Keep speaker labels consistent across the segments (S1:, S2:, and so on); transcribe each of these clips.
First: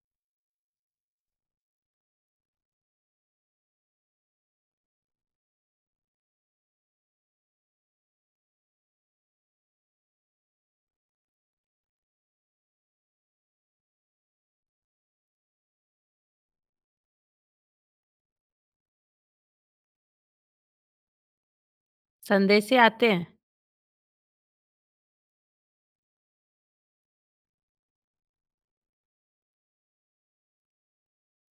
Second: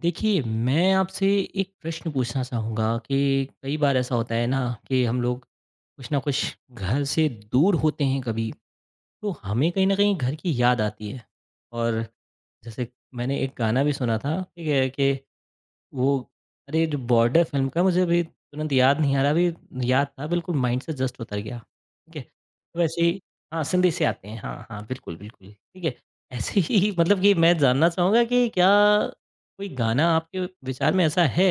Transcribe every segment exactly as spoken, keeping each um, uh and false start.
S1: देखिए, मैं आपसे एक प्रश्न पूछना चाहूँगा कि कई बार ऐसा होता है ना कि हम लोग कुछ ना कुछ घर से दूर होते हैं कभी, तो हमें कहीं न कहीं घर की याद आती है। और जैसे मैंने एक गाना भी सुना था, ठीक है? कि वो अरे जो बॉर्डर फ़िल्म का मुझे अभी तुरंत याद नहीं आ रहा, अभी याद था बिल्कुल माइंड से जस्ट उतर गया, ठीक है।
S2: संदेशे
S1: वैसे
S2: आते
S1: ही
S2: हैं?
S1: हाँ, सिंधी से आते हैं, हाँ, हाँ, बिल्कुल, बिल्कुल, ठीक है। ऐसे ही मतलब कि मैं जानना चाहूँगा कि क्या कोई गाना आपके विचार में ऐसा है,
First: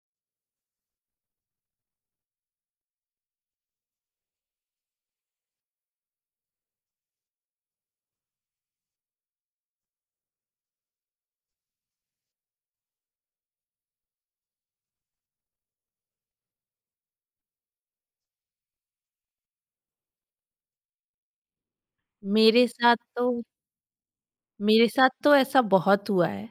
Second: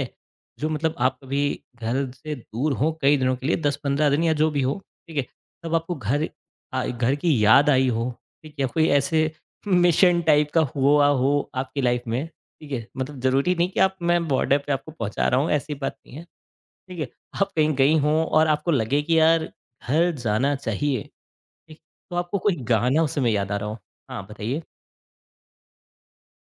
S1: जो मतलब आप कभी घर से दूर हो कई दिनों के लिए दस पंद्रह दिन या जो भी हो, ठीक है, तब आपको घर अ, घर की याद आई हो, ठीक है, कोई ऐसे मिशन टाइप का हुआ हो आपकी लाइफ़ में? ठीक है? मतलब ज़रूरी नहीं कि आप मैं बॉर्डर पे आपको पहुँचा रहा हूँ, ऐसी बात नहीं है, ठीक है? आप कहीं गई हों और आपको लगे कि यार घर जाना चाहिए, ठीक? तो आपको कोई
S2: मेरे साथ
S1: गाना उस
S2: तो
S1: समय याद आ रहा हो। हाँ, बताइए?
S2: मेरे साथ तो ऐसा बहुत हुआ है,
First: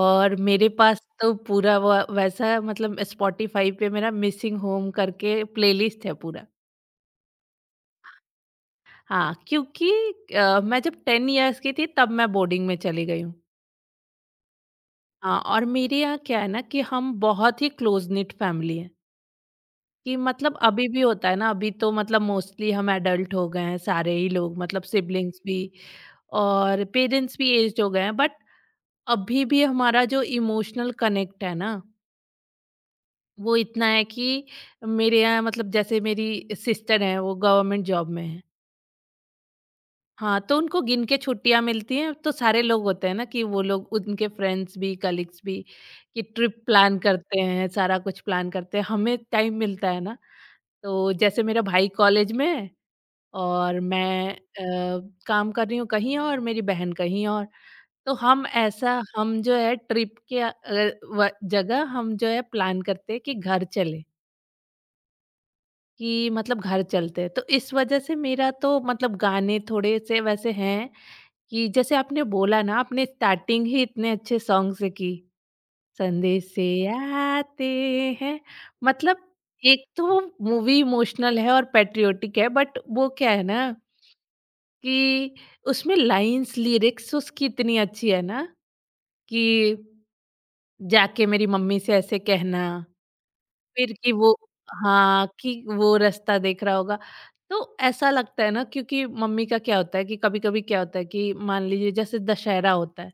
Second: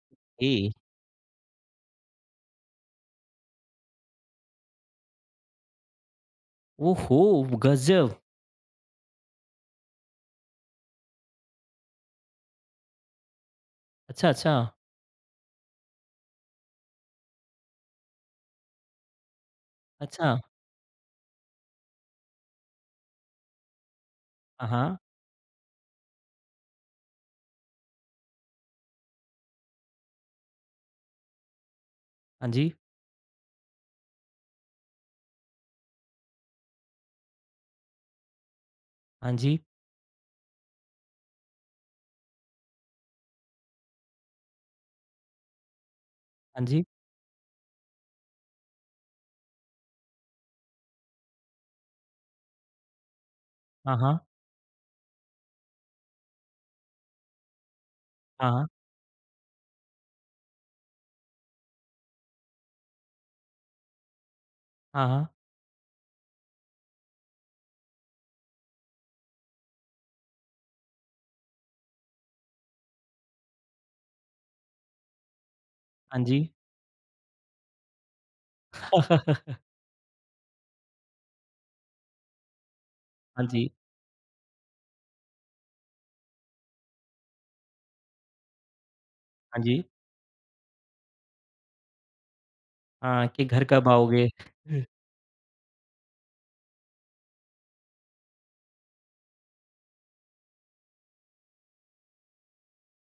S2: और
S1: ए
S2: मेरे पास तो पूरा व वैसा, मतलब स्पॉटिफ़ाई पे मेरा मिसिंग होम करके प्लेलिस्ट है पूरा।
S1: ओहो! गज़ब!
S2: हाँ, क्योंकि अ, मैं जब टेन इयर्स की थी तब मैं बोर्डिंग में चली गई हूँ।
S1: अच्छा, अच्छा,
S2: हाँ, और मेरे यहाँ क्या है ना, कि हम बहुत ही क्लोज़ निट फैमिली है, कि
S1: अच्छा।
S2: मतलब अभी भी होता है ना। अभी तो मतलब मोस्टली हम एडल्ट हो गए हैं सारे ही लोग,
S1: हाँ,
S2: मतलब
S1: हाँ।
S2: सिबलिंग्स भी और पेरेंट्स भी एज्ड हो गए हैं, बट अभी भी हमारा जो इमोशनल कनेक्ट है ना,
S1: हाँ जी,
S2: वो इतना है कि मेरे यहाँ मतलब जैसे मेरी सिस्टर हैं, वो गवर्नमेंट जॉब में हैं।
S1: हाँ जी,
S2: हाँ, तो उनको गिन के छुट्टियाँ मिलती हैं, तो सारे लोग होते हैं ना, कि वो लोग, उनके फ्रेंड्स भी, कलीग्स भी, कि ट्रिप
S1: हाँ जी।
S2: प्लान करते हैं, सारा कुछ प्लान करते हैं। हमें टाइम मिलता है ना, तो जैसे मेरा भाई कॉलेज में है और
S1: हाँ, हाँ,
S2: मैं अ, काम कर रही हूँ कहीं और, मेरी बहन कहीं और। तो हम
S1: हाँ, हाँ,
S2: ऐसा, हम जो है ट्रिप के अ, व जगह हम जो है प्लान करते हैं कि घर चले,
S1: हाँ, हाँ।
S2: कि मतलब घर चलते हैं। तो इस वजह से मेरा तो मतलब गाने थोड़े से वैसे हैं, कि जैसे आपने बोला ना, आपने स्टार्टिंग ही इतने अच्छे सॉन्ग से की,
S1: हाँ जी।
S2: संदेश से आते हैं। मतलब एक तो वो मूवी इमोशनल है और पैट्रियोटिक है, बट वो क्या है
S1: हाँ
S2: ना
S1: जी,
S2: कि उसमें लाइन्स, लिरिक्स उसकी इतनी अच्छी है ना, कि
S1: हाँ जी।
S2: जाके मेरी मम्मी से ऐसे कहना,
S1: हाँ, कि घर कब
S2: फिर कि
S1: आओगे?
S2: वो, हाँ, कि वो रास्ता देख रहा होगा। तो ऐसा लगता है ना, क्योंकि मम्मी का क्या होता है कि कभी-कभी क्या होता है कि मान लीजिए जैसे दशहरा होता है,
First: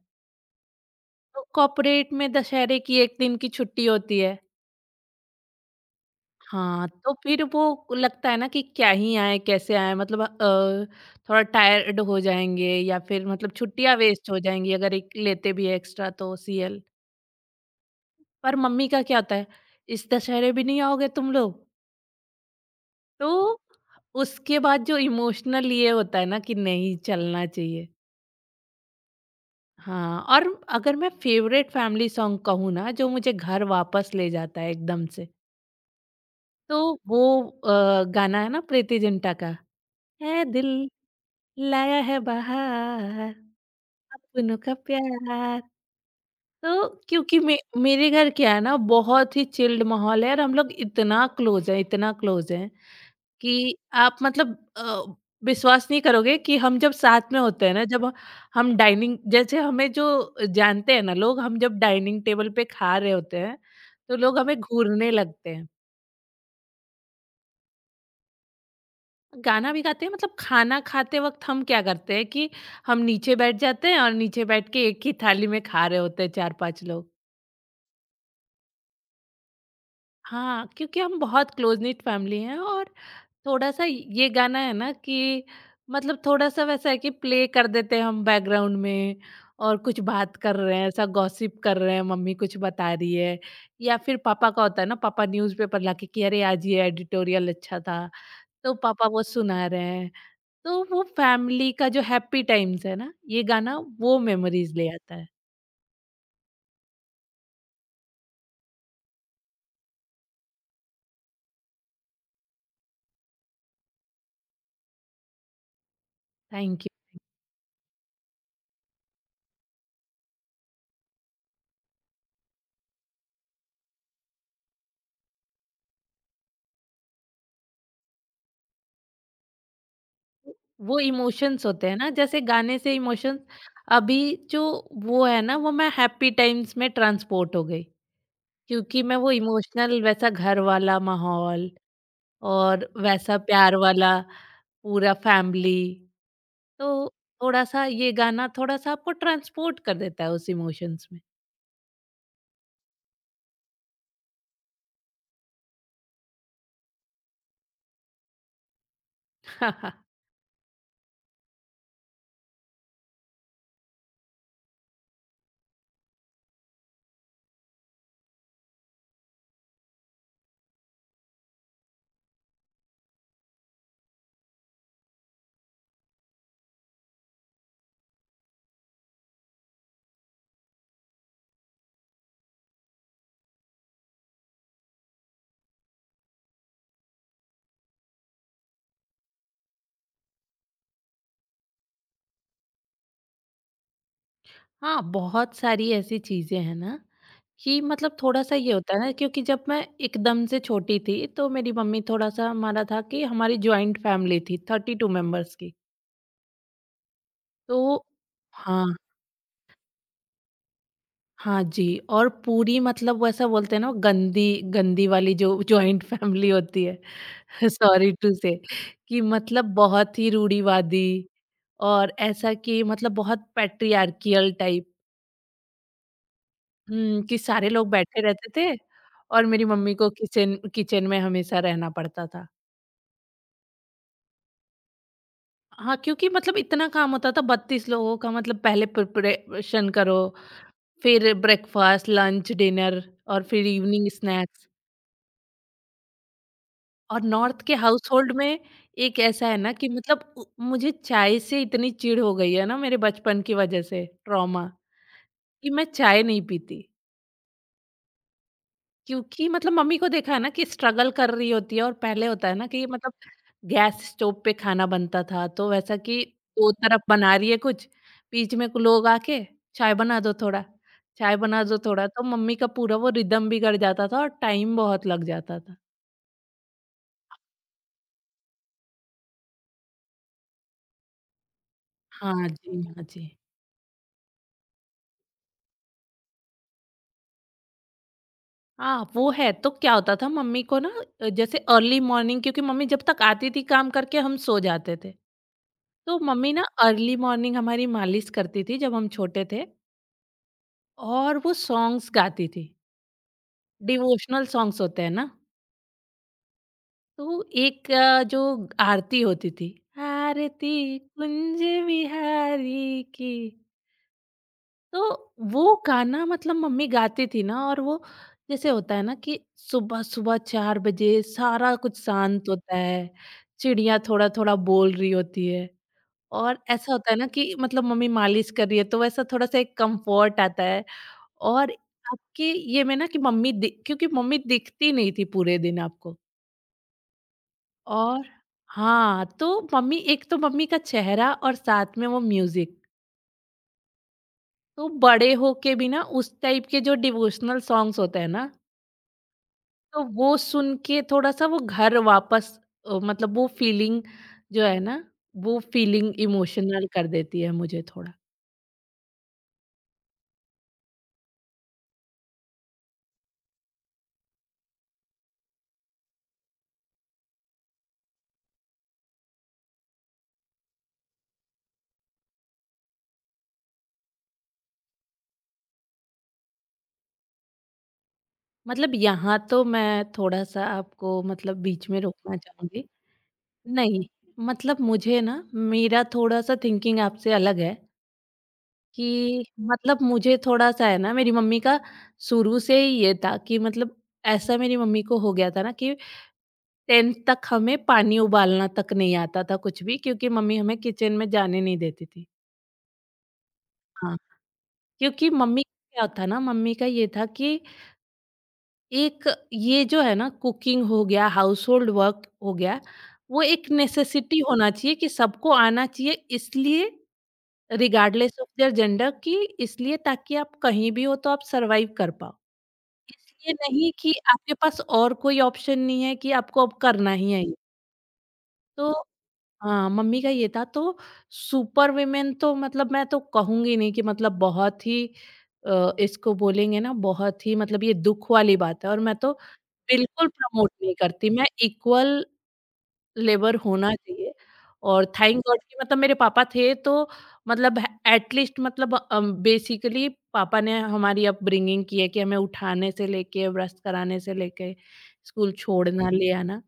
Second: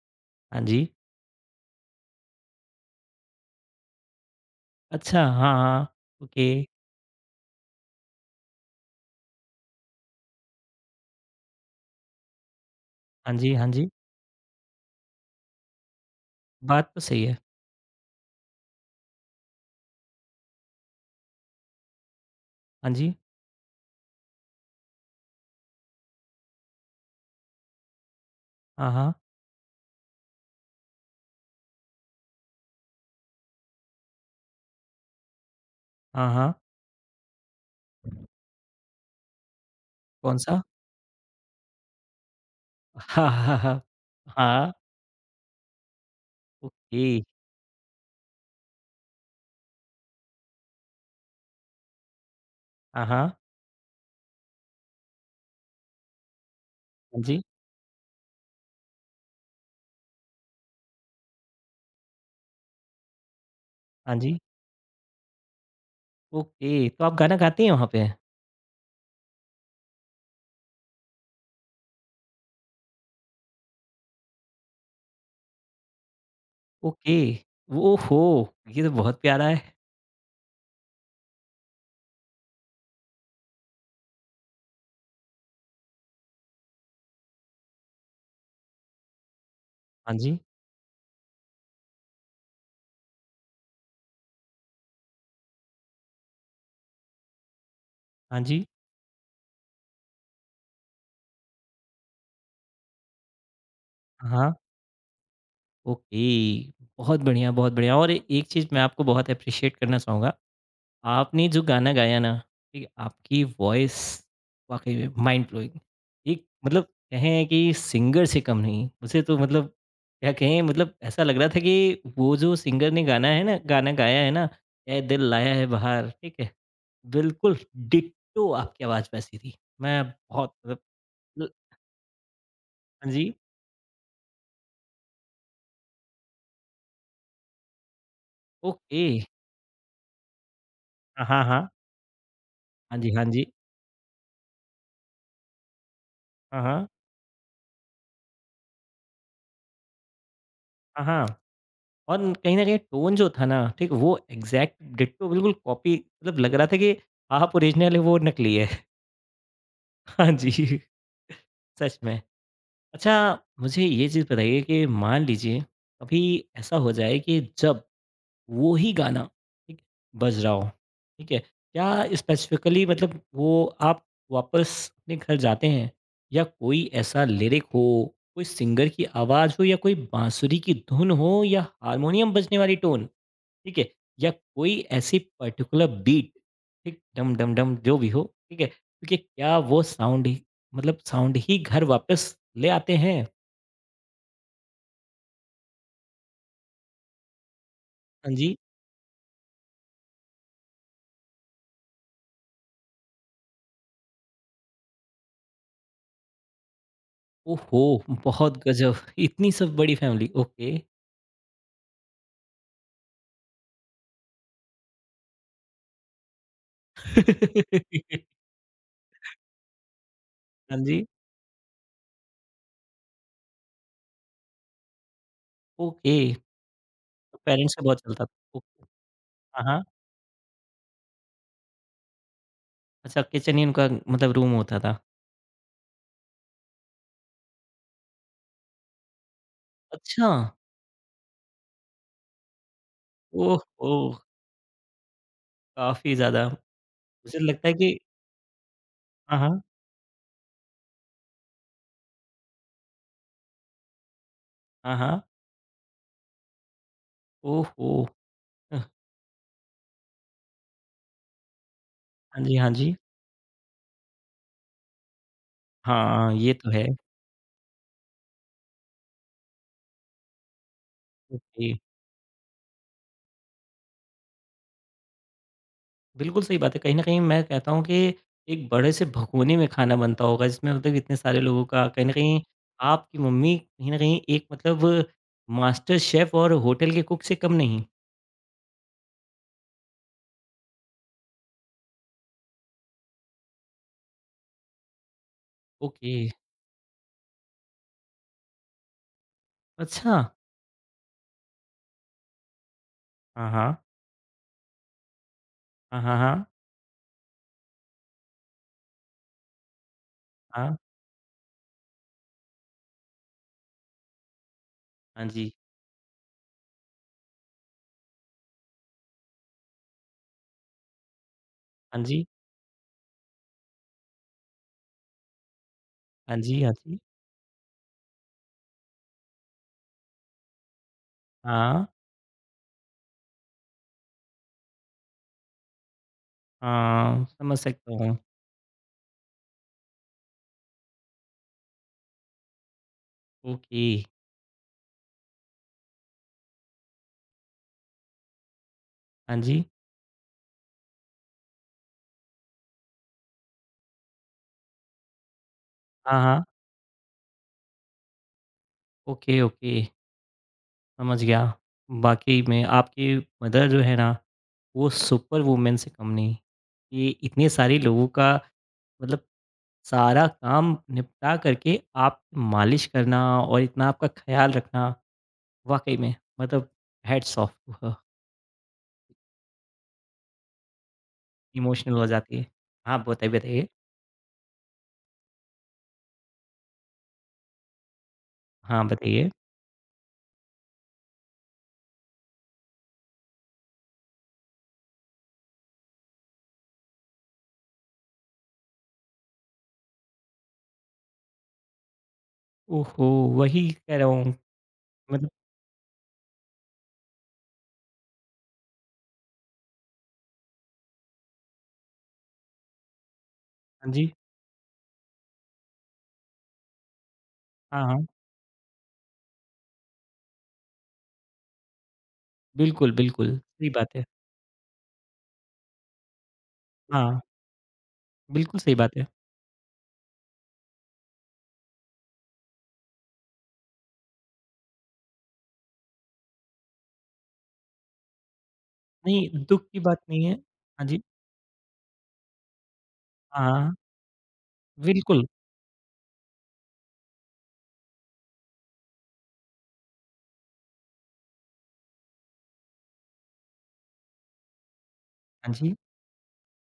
S1: हाँ जी।
S2: तो कॉर्पोरेट में दशहरे की एक दिन की छुट्टी होती है।
S1: अच्छा, हाँ, हाँ। ओके।
S2: हाँ, तो फिर वो लगता है ना कि क्या ही आएँ, कैसे आएँ, मतलब अ, थोड़ा टायर्ड हो जाएँगे, या फिर
S1: हाँ
S2: मतलब
S1: जी, हाँ जी।
S2: छुट्टियाँ वेस्ट हो जाएँगी, अगर एक लेते भी हैं एक्स्ट्रा तो सीएल।
S1: बात तो सही है।
S2: पर मम्मी का क्या होता है, "इस दशहरे भी नहीं आओगे तुम लोग?"
S1: हाँ जी।
S2: तो उसके बाद जो इमोशनल ये होता है ना कि नहीं चलना चाहिए।
S1: हाँ, हाँ।
S2: हाँ, और अगर मैं फेवरेट फैमिली सॉन्ग कहूँ ना, जो मुझे घर वापस ले जाता है एकदम से,
S1: हाँ, हाँ।
S2: तो वो अ, गाना है ना प्रीति जिंटा का, है
S1: कौन-सा?
S2: दिल लाया है
S1: हाँ,
S2: बहार,
S1: हाँ, हाँ।
S2: अपनों
S1: हाँ,
S2: का प्यार। तो
S1: ओके।
S2: क्योंकि मे, मेरे घर क्या है ना, बहुत ही चिल्ड माहौल है, और हम लोग इतना क्लोज है, इतना क्लोज है
S1: हाँ, हाँ।
S2: कि आप मतलब अ, विश्वास नहीं करोगे कि हम जब
S1: हाँ
S2: साथ में
S1: जी,
S2: होते हैं ना, जब हम डाइनिंग जैसे, हमें जो जानते हैं ना लोग, हम जब डाइनिंग टेबल पे खा रहे होते हैं, तो
S1: हाँ जी।
S2: लोग हमें घूरने लगते हैं।
S1: ओके, तो आप गाना गाती हैं वहाँ पे?
S2: गाना भी गाते हैं, मतलब खाना खाते वक़्त हम क्या करते हैं कि हम नीचे बैठ जाते हैं, और नीचे बैठ के एक ही थाली में खा रहे होते हैं चार पाँच लोग।
S1: ओके। ओहो! ये तो बहुत प्यारा है।
S2: हाँ, क्योंकि हम बहुत क्लोज़-knit फैमिली हैं, और थोड़ा-सा ये गाना है ना, कि मतलब थोड़ा-सा वैसा है कि प्ले कर देते हैं हम बैकग्राउंड में, और कुछ
S1: हाँ
S2: बात
S1: जी,
S2: कर रहे हैं, ऐसा गॉसिप कर रहे हैं, मम्मी कुछ बता रही है, या फिर पापा का होता है ना, पापा न्यूज़पेपर लाके कि अरे आज ये एडिटोरियल अच्छा था,
S1: हाँ जी।
S2: तो पापा वो सुना रहे हैं। तो वो फैमिली का जो हैप्पी टाइम्स है ना, ये गाना वो
S1: हाँ, हाँ।
S2: मेमोरीज़ ले आता है।
S1: ओके, बहुत बढ़िया, बहुत बढ़िया और ए- एक चीज़ मैं आपको बहुत एप्रिशिएट करना चाहूँगा आपने जो गाना गाया ना, ठीक है, आपकी वॉइस वाक़ई में माइंड ब्लोइंग। एक मतलब
S2: थैंक यू।
S1: कहें कि सिंगर से कम नहीं, मुझे तो मतलब क्या कहें मतलब ऐसा लग रहा था कि वो जो सिंगर ने गाना है ना गाना गाया है ना, "ए दिल लाया है बहार" ठीक है, बिल्कुल डिट्टो आपकी आवाज़ वैसी थी। मैं बहुत मतलब
S2: वो
S1: ल
S2: इमोशंस होते हैं ना, जैसे गाने से
S1: हाँ जी,
S2: इमोशंस, अभी जो वो है ना, वो मैं हैप्पी टाइम्स में ट्रांसपोर्ट हो गई।
S1: ओके।
S2: क्योंकि मैं वो इमोशनल वैसा घर वाला
S1: हाँ, हाँ, हाँ।
S2: माहौल, और
S1: हाँ जी, हाँ
S2: वैसा
S1: जी।
S2: प्यार वाला पूरा फैमिली,
S1: हाँ,
S2: तो
S1: हाँ।
S2: थोड़ा-सा ये गाना थोड़ा-सा आपको ट्रांसपोर्ट कर देता है उस
S1: हाँ,
S2: इमोशंस में।
S1: हाँ। और कहीं न कहीं टोन जो था ना, ठीक है? वो एग्ज़ैक्ट डिट्टो बिल्कुल कॉपी मतलब लग रहा था कि आप ओरिजिनल है, वो नकली है। हाँ जी। सच में। अच्छा मुझे ये चीज़ बताइए कि मान लीजिए कभी ऐसा हो जाए कि जब वो ही गाना, ठीक, बज रहा हो, ठीक है? क्या स्पेसिफ़िकली मतलब वो आप वापस अपने घर जाते हैं या कोई ऐसा लिरिक हो, कोई सिंगर की आवाज़ हो या कोई बाँसुरी की धुन हो या हारमोनियम बजने वाली टोन? ठीक है? या कोई ऐसी पर्टिकुलर बीट ठीक डम डम डम जो भी हो, ठीक है? क्योंकि क्या वो साउंड ही मतलब साउंड ही घर वापस ले आते हैं।
S2: हाँ, बहुत सारी ऐसी चीज़ें हैं ना, कि मतलब
S1: हाँ
S2: थोड़ा-सा
S1: जी।
S2: ये होता है ना, क्योंकि जब मैं एकदम से छोटी थी, तो मेरी मम्मी, थोड़ा-सा हमारा था कि हमारी जॉइंट फैमिली थी बत्तीस मेंबर्स की। तो
S1: ओहो! बहुत गज़ब!
S2: हाँ।
S1: इतनी सब बड़ी फैमिली, ओके।
S2: हाँ जी, और पूरी मतलब वो ऐसा बोलते हैं ना, वो गंदी गंदी वाली जो जॉइंट फैमिली होती है। सॉरी टू से, कि मतलब बहुत ही
S1: हाँ जी,
S2: रूढ़िवादी, और ऐसा कि मतलब बहुत पैट्रियार्कियल टाइप।
S1: ओके।
S2: हुँ,
S1: तो
S2: कि सारे
S1: पेरेंट्स से
S2: लोग
S1: बहुत
S2: बैठे
S1: चलता था।
S2: रहते थे,
S1: ओके।
S2: और
S1: हाँ,
S2: मेरी
S1: हाँ।
S2: मम्मी को किचन किचन में हमेशा रहना पड़ता था।
S1: अच्छा किचन ही उनका मतलब रूम होता था।
S2: हाँ, क्योंकि मतलब इतना काम होता था बत्तीस लोगों का, मतलब पहले प्रिपरेशन करो,
S1: अच्छा!
S2: फिर ब्रेकफास्ट, लंच, डिनर, और फिर
S1: ओहो!
S2: Evening snacks.
S1: काफ़ी ज़्यादा।
S2: और
S1: मुझे
S2: नॉर्थ
S1: लगता है
S2: के
S1: कि
S2: हाउसहोल्ड में एक
S1: हाँ,
S2: ऐसा है
S1: हाँ।
S2: ना कि, मतलब उ मुझे चाय से इतनी चिढ़ हो गई है ना, मेरे बचपन की वजह से, ट्रॉमा,
S1: हाँ, हाँ।
S2: कि मैं चाय नहीं पीती।
S1: ओहो! अ,
S2: क्योंकि मतलब मम्मी को देखा है ना कि स्ट्रगल कर रही होती है, और पहले
S1: हाँ
S2: होता है
S1: जी,
S2: ना
S1: हाँ
S2: कि
S1: जी।
S2: मतलब गैस स्टोव पे खाना बनता था, तो वैसा कि
S1: हाँ, ये तो
S2: दो
S1: है।
S2: तरफ बना रही है कुछ, बीच में को लोग आके, चाय बना दो थोड़ा, चाय बना
S1: ओके,
S2: दो थोड़ा, तो मम्मी का पूरा वो रिदम बिगड़ जाता था, और टाइम बहुत लग जाता था।
S1: बिल्कुल सही बात है। कहीं न कहीं मैं कहता हूँ कि एक बड़े से भगोने में खाना बनता होगा जिसमें मतलब इतने सारे लोगों का कहीं न कहीं
S2: हाँ जी, हाँ
S1: आपकी
S2: जी।
S1: मम्मी कहीं न कहीं एक मतलब मास्टर शेफ़ और होटल के कुक से कम नहीं?
S2: हाँ, वो है। तो क्या होता था मम्मी को ना, अ, जैसे अर्ली मॉर्निंग, क्योंकि मम्मी जब तक आती थी काम करके हम सो जाते थे।
S1: ओके,
S2: तो मम्मी ना अर्ली मॉर्निंग हमारी मालिश करती थी जब हम छोटे थे,
S1: अच्छा।
S2: और वो सॉन्ग्स गाती थी।
S1: हाँ, हाँ।
S2: डिवोशनल सॉन्ग्स होते हैं ना,
S1: हाँ, हाँ, हाँ।
S2: तो एक अ, जो आरती होती थी, आरती
S1: हाँ,
S2: कुंज बिहारी की,
S1: हाँ
S2: तो
S1: जी।
S2: वो गाना मतलब मम्मी गाती थी ना। और वो जैसे होता है ना कि सुबह-सुबह चार बजे सारा कुछ
S1: हाँ जी।
S2: शांत होता है, चिड़िया थोड़ा-थोड़ा बोल रही होती है,
S1: हाँ
S2: और
S1: जी, हाँ
S2: ऐसा
S1: जी।
S2: होता है ना कि मतलब मम्मी मालिश कर रही है, तो वैसा थोड़ा-सा एक कम्फर्ट आता है, और
S1: हाँ,
S2: आपके ये में ना कि मम्मी दि क्योंकि मम्मी दिखती नहीं थी पूरे दिन आपको,
S1: हाँ, समझ सकता हूँ।
S2: और हाँ, तो मम्मी, एक तो मम्मी का चेहरा, और साथ में वो म्यूज़िक,
S1: ओके।
S2: तो बड़े होके भी ना उस टाइप के जो डिवोशनल सॉन्ग्स होते हैं ना,
S1: हाँ जी।
S2: तो वो सुन के थोड़ा-सा वो घर वापस अ, मतलब वो फ़ीलिंग जो है ना, वो फ़ीलिंग
S1: हाँ, हाँ।
S2: इमोशनल कर देती है मुझे थोड़ा।
S1: Okay, okay. समझ गया। वाक़ई में आपकी मदर जो है ना, वो सुपर वूमन से कम नहीं। ये इतने सारे लोगों का मतलब सारा काम निपटा करके आप मालिश करना और इतना आपका ख़्याल रखना, वाक़ई में मतलब हैट्स ऑफ टू हर।
S2: मतलब यहाँ तो मैं थोड़ा-सा आपको, मतलब बीच
S1: इमोशनल
S2: में
S1: हो जाती
S2: रोकना
S1: है।
S2: चाहूँगी।
S1: हाँ, बताइए, बताइए।
S2: नहीं, मतलब मुझे ना, मेरा थोड़ा-सा थिंकिंग आपसे अलग है।
S1: हाँ, बताइए।
S2: कि मतलब मुझे थोड़ा-सा है ना, मेरी मम्मी का शुरू से ही ये था कि मतलब, ऐसा मेरी मम्मी को हो गया था ना कि दसवीं तक हमें पानी उबालना तक नहीं आता था कुछ भी, क्योंकि मम्मी हमें किचन में जाने नहीं देती थी।
S1: ओहो! वही कह रहा
S2: हाँ।
S1: हूँ
S2: क्योंकि
S1: मतलब
S2: मम्मी का क्या था ना, मम्मी का ये था कि एक, ये जो है ना, कुकिंग हो गया, हाउसहोल्ड वर्क हो गया, वो एक
S1: हाँ जी।
S2: नेसेसिटी होना चाहिए कि सबको आना चाहिए, इसलिए
S1: हाँ, हाँ।
S2: रिगार्डलेस ऑफ देयर जेंडर, कि इसलिए ताकि आप कहीं भी हो तो आप सर्वाइव कर पाओ।
S1: बिल्कुल, बिल्कुल।
S2: इसलिए
S1: सही
S2: नहीं
S1: बात है।
S2: कि आपके पास और कोई ऑप्शन नहीं है कि आपको अब करना
S1: हाँ,
S2: ही है ये।
S1: बिल्कुल सही
S2: तो
S1: बात है।
S2: हाँ, मम्मी का ये था, तो सुपर वुमेन तो मतलब मैं तो कहूँगी नहीं, कि मतलब बहुत ही अ, इसको बोलेंगे ना, बहुत ही मतलब ये दुःख वाली बात है, और मैं तो
S1: नहीं, दुःख की बात नहीं
S2: बिल्कुल
S1: है।
S2: प्रमोट
S1: हाँ
S2: नहीं
S1: जी।
S2: करती। मैं इक्वल
S1: हाँ।
S2: लेबर
S1: हाँ।
S2: होना चाहिए, और
S1: बिल्कुल,
S2: थैंक गॉड कि मतलब मेरे पापा थे, तो मतलब एट लीस्ट, मतलब अ, बेसिकली पापा ने हमारी अपब्रिंगिंग की है, कि हमें उठाने से लेके, ब्रश कराने से लेके,
S1: हाँ
S2: स्कूल
S1: जी,
S2: छोड़ना ले आना।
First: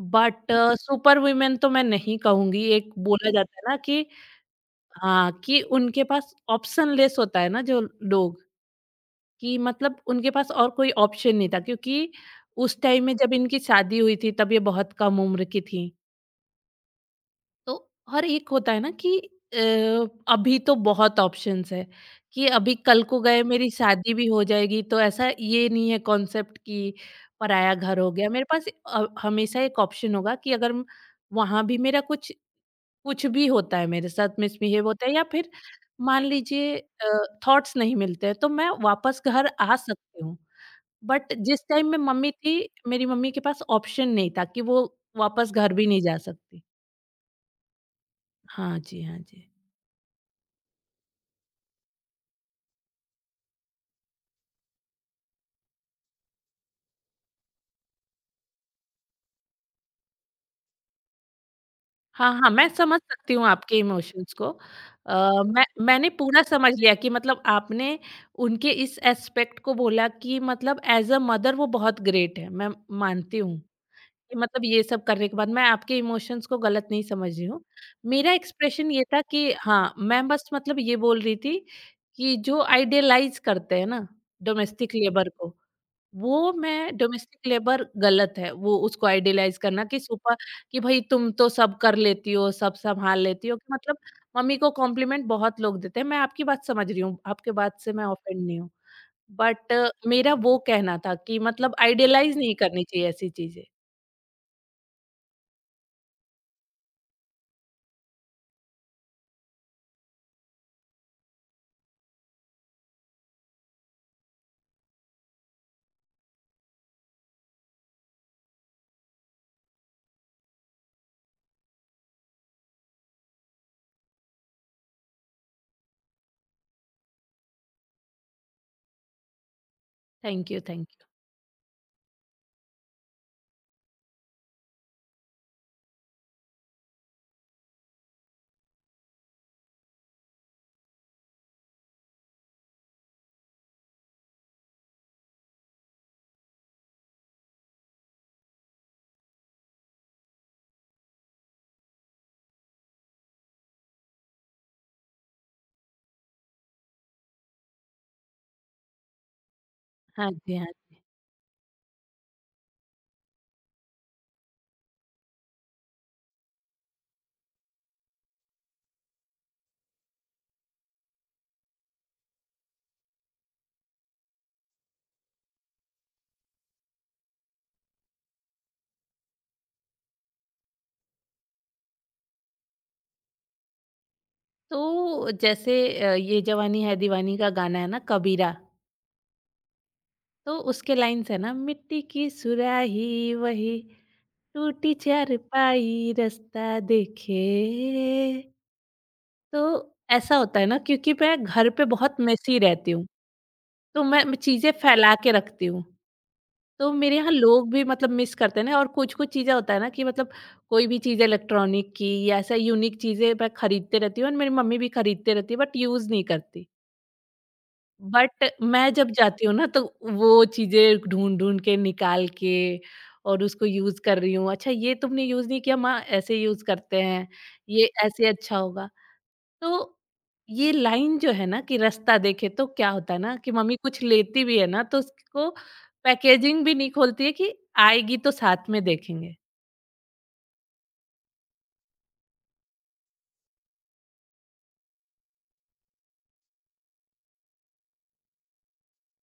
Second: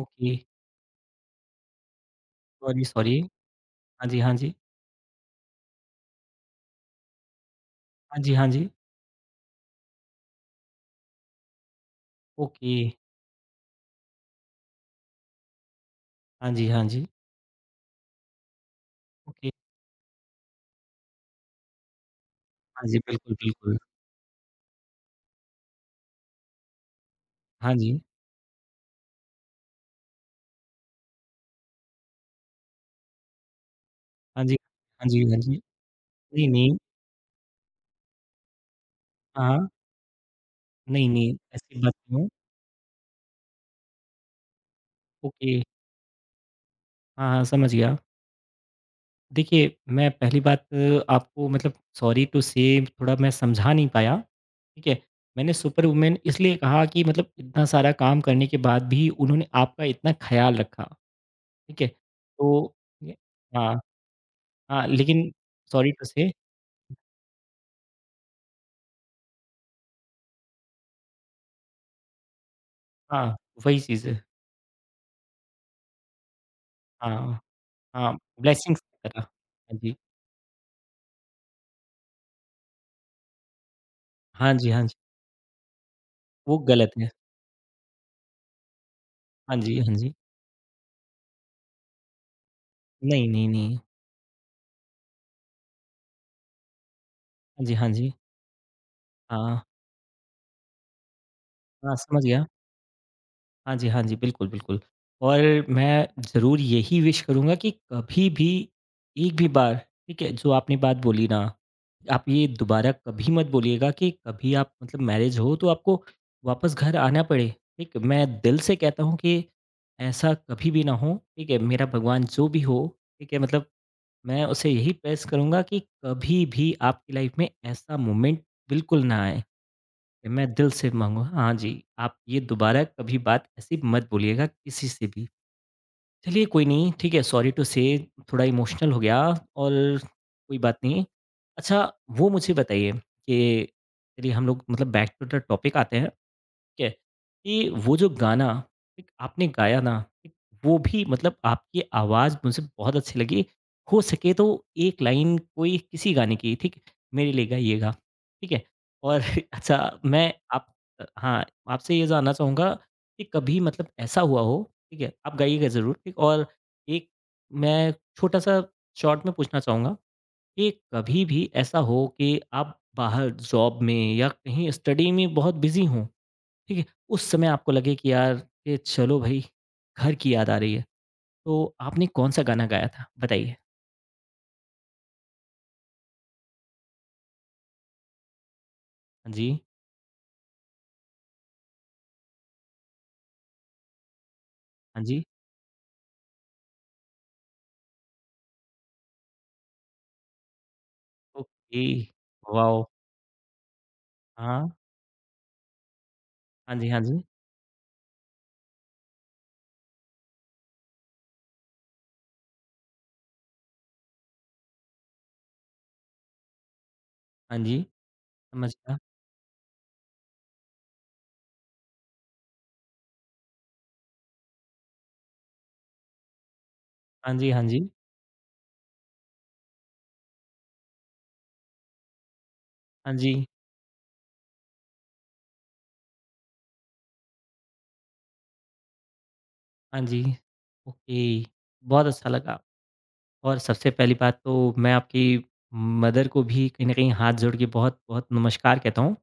S1: ओके,
S2: बट सुपर वुमेन तो मैं नहीं कहूँगी,
S1: सॉरी,
S2: एक
S1: सॉरी।
S2: बोला जाता है ना कि,
S1: हाँ जी, हाँ जी।
S2: हाँ, कि उनके पास ऑप्शनलेस होता है ना जो
S1: हाँ जी,
S2: लोग,
S1: हाँ जी,
S2: कि मतलब उनके पास और कोई ऑप्शन नहीं था, क्योंकि
S1: ओके,
S2: उस टाइम में जब इनकी शादी हुई थी तब ये बहुत कम उम्र की थी।
S1: हाँ जी, हाँ जी,
S2: तो हर एक होता है ना कि,
S1: ओके,
S2: अ, अभी तो बहुत ऑप्शंस है, कि अभी
S1: हाँ जी,
S2: कल को
S1: बिल्कुल,
S2: गए मेरी
S1: बिल्कुल।
S2: शादी भी हो जाएगी, तो ऐसा ये नहीं है कॉन्सेप्ट कि
S1: हाँ
S2: पराया घर
S1: जी,
S2: हो गया। मेरे पास अ, हमेशा एक ऑप्शन होगा कि अगर वहाँ भी मेरा कुछ, कुछ भी होता है, मेरे साथ
S1: हाँ जी,
S2: मिसबिहेव होता
S1: हाँ
S2: है,
S1: जी,
S2: या
S1: हाँ
S2: फिर
S1: जी।
S2: मान
S1: नहीं,
S2: लीजिए
S1: नहीं,
S2: अ, थॉट्स नहीं मिलते हैं, तो मैं वापस घर
S1: हाँ, हाँ,
S2: आ सकती हूँ।
S1: नहीं,
S2: बट
S1: नहीं,
S2: जिस
S1: ऐसी
S2: टाइम
S1: बात
S2: में
S1: नहीं है,
S2: मम्मी थी, मेरी मम्मी के पास ऑप्शन नहीं था कि वो वापस
S1: ओके,
S2: घर भी नहीं जा सकती।
S1: हाँ, हाँ, समझ गया।
S2: हाँ जी, हाँ जी।
S1: देखिए, मैं पहली बात अ, आपको मतलब सॉरी टू से थोड़ा मैं समझा नहीं पाया, ठीक है? मैंने सुपर वूमेन इसलिए कहा कि मतलब इतना सारा काम करने के बाद भी उन्होंने आपका इतना ख़्याल रखा, ठीक है?
S2: हाँ, हाँ, मैं
S1: तो
S2: समझ
S1: ये
S2: सकती हूँ
S1: हाँ।
S2: आपके इमोशंस को।
S1: हाँ, लेकिन
S2: अ, मैं
S1: सॉरी टू
S2: मैंने
S1: से
S2: पूरा समझ लिया कि मतलब आपने उनके इस एस्पेक्ट को बोला कि मतलब एज़ अ मदर वो बहुत ग्रेट है, मैं
S1: हाँ,
S2: मानती हूँ।
S1: वही चीज़ है।
S2: कि मतलब ये सब करने के बाद मैं आपके इमोशंस को गलत नहीं समझ
S1: हाँ,
S2: रही हूँ।
S1: हाँ,
S2: मेरा
S1: ब्लेसिंग्स
S2: एक्सप्रेशन ये
S1: की तरह।
S2: था कि,
S1: हाँ
S2: हाँ,
S1: जी।
S2: मैं बस मतलब ये बोल रही थी कि जो आइडियलाइज़ करते हैं ना
S1: हाँ जी, हाँ जी।
S2: डोमेस्टिक लेबर को, वो
S1: वो
S2: मैं,
S1: गलत है।
S2: डोमेस्टिक लेबर गलत है। वो उसको
S1: हाँ
S2: आइडियलाइज़
S1: जी,
S2: करना
S1: हाँ
S2: कि
S1: जी।
S2: सुपर, कि भई तुम तो सब कर लेती हो, सब सँभाल
S1: नहीं, नहीं,
S2: लेती हो, कि
S1: नहीं।
S2: मतलब मम्मी को कॉम्प्लीमेंट बहुत लोग देते हैं। मैं आपकी बात समझ रही हूँ, आपके
S1: हाँ जी,
S2: बात
S1: हाँ
S2: से मैं
S1: जी।
S2: ऑफेंड नहीं हूँ।
S1: हाँ,
S2: बट मेरा वो कहना था कि मतलब
S1: हाँ, समझ
S2: आइडियलाइज़
S1: गया।
S2: नहीं करनी चाहिए ऐसी चीज़ें।
S1: हाँ जी, हाँ जी। बिल्कुल, बिल्कुल। और मैं ज़रूर यही विश करूँगा कि कभी भी एक भी बार, ठीक है, जो आपने बात बोली ना, आप ये दोबारा कभी मत बोलिएगा कि कभी आप मतलब मैरिज हो तो आपको वापस घर आना पड़े, ठीक? है, मैं दिल से कहता हूँ कि ऐसा कभी भी ना हो, ठीक है? मेरा भगवान जो भी हो, ठीक है? मतलब मैं उसे यही प्रेज़ करूँगा कि कभी भी आपकी लाइफ़ में ऐसा मोमेंट बिल्कुल ना आए। मैं
S2: थैंक यू,
S1: दिल
S2: थैंक
S1: से
S2: यू।
S1: माँगूँगा हाँ जी, आप ये दोबारा कभी बात ऐसी मत बोलिएगा किसी से भी। चलिए कोई नहीं, ठीक है सॉरी टू से थोड़ा इमोशनल हो गया और कोई बात नहीं। अच्छा वो मुझे बताइए कि चलिए हम लोग मतलब बैक टू द टॉपिक आते हैं। ठीक है? कि वो जो गाना एक आपने गाया ना, एक वो भी मतलब आपकी आवाज़ मुझे बहुत अच्छी लगी। हो सके तो एक लाइन कोई किसी गाने की ठीक मेरे लिए गाइएगा, ठीक है? और अच्छा
S2: हाँ
S1: मैं
S2: जी,
S1: आप
S2: हाँ जी।
S1: अ, हाँ, आपसे ये जानना चाहूँगा कि कभी मतलब ऐसा हुआ हो, ठीक है? आप गाइएगा ज़रूर ठीक और एक मैं छोटा-सा शॉर्ट में पूछना चाहूँगा कि कभी भी ऐसा हो कि आप बाहर जॉब में या कहीं स्टडी में बहुत बिज़ी हों? ठीक है? उस समय आपको लगे कि यार ये चलो भई, घर की याद आ रही है। तो आपने कौन-सा गाना गाया था? बताइए।
S2: तो जैसे अ, ये जवानी है दीवानी का गाना है ना, कबीरा,
S1: हाँ जी,
S2: तो उसके लाइन्स है ना, मिट्टी की सुराही वही, टूटी
S1: हाँ जी।
S2: चारपाई रास्ता देखे। तो ऐसा होता है ना, क्योंकि मैं घर
S1: ओके,
S2: पे बहुत मेसी
S1: वॉव!
S2: रहती हूँ, तो मैं मैं
S1: हाँ।
S2: चीज़ें फैला के रखती हूँ।
S1: हाँ जी,
S2: तो
S1: हाँ
S2: मेरे
S1: जी।
S2: यहाँ लोग भी मतलब मिस करते हैं ना, और कुछ-कुछ चीज़ें होता है ना कि मतलब कोई भी चीज़ इलेक्ट्रॉनिक की या ऐसा यूनिक चीज़ें मैं खरीदते रहती हूँ, और मेरी मम्मी भी खरीदते रहती है, बट यूज़ नहीं करती।
S1: हाँ जी,
S2: बट
S1: समझ
S2: मैं
S1: गया।
S2: जब जाती हूँ ना, तो वो चीज़ें ढूँढ-ढूँढ के निकाल के, और उसको यूज़ कर रही हूँ। अच्छा ये तुमने यूज़ नहीं किया, माँ ऐसे यूज़ करते हैं,
S1: हाँ जी, हाँ जी।
S2: ये ऐसे अच्छा होगा। तो ये लाइन जो है ना कि रास्ता देखे, तो क्या
S1: हाँ
S2: होता है ना
S1: जी,
S2: कि मम्मी कुछ लेती भी है ना, तो उसको पैकेजिंग भी नहीं खोलती है, कि आएगी तो साथ में देखेंगे।
S1: हाँ जी। ओके, बहुत अच्छा लगा और सबसे पहली बात तो मैं आपकी मदर को भी कहीं न कहीं हाथ जोड़ के बहुत-बहुत नमस्कार कहता हूँ।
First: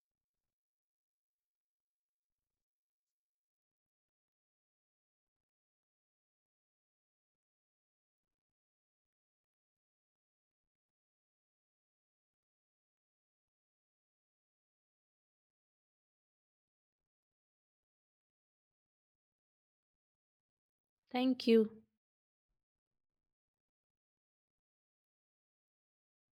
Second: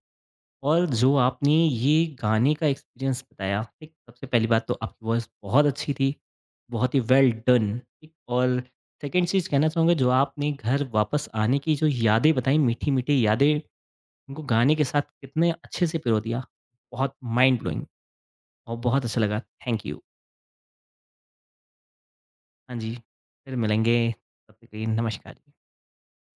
S1: और जो आपने ये गाने का एक्सपीरियंस बताया, ठीक, सबसे पहली बात तो आपकी वॉइस बहुत अच्छी थी, बहुत ही वेल डन, ठीक। और सेकंड चीज़ कहना चाहूँगा जो आपने घर वापस आने की जो यादें बताई, मीठी-मीठी यादें, उनको गाने के साथ कितने अच्छे से पिरो दिया, बहुत माइंड ब्लोइंग और बहुत अच्छा लगा। Thank you.
S2: Thank you.
S1: हाँ जी, फिर मिलेंगे, तब तक के लिए नमस्कार।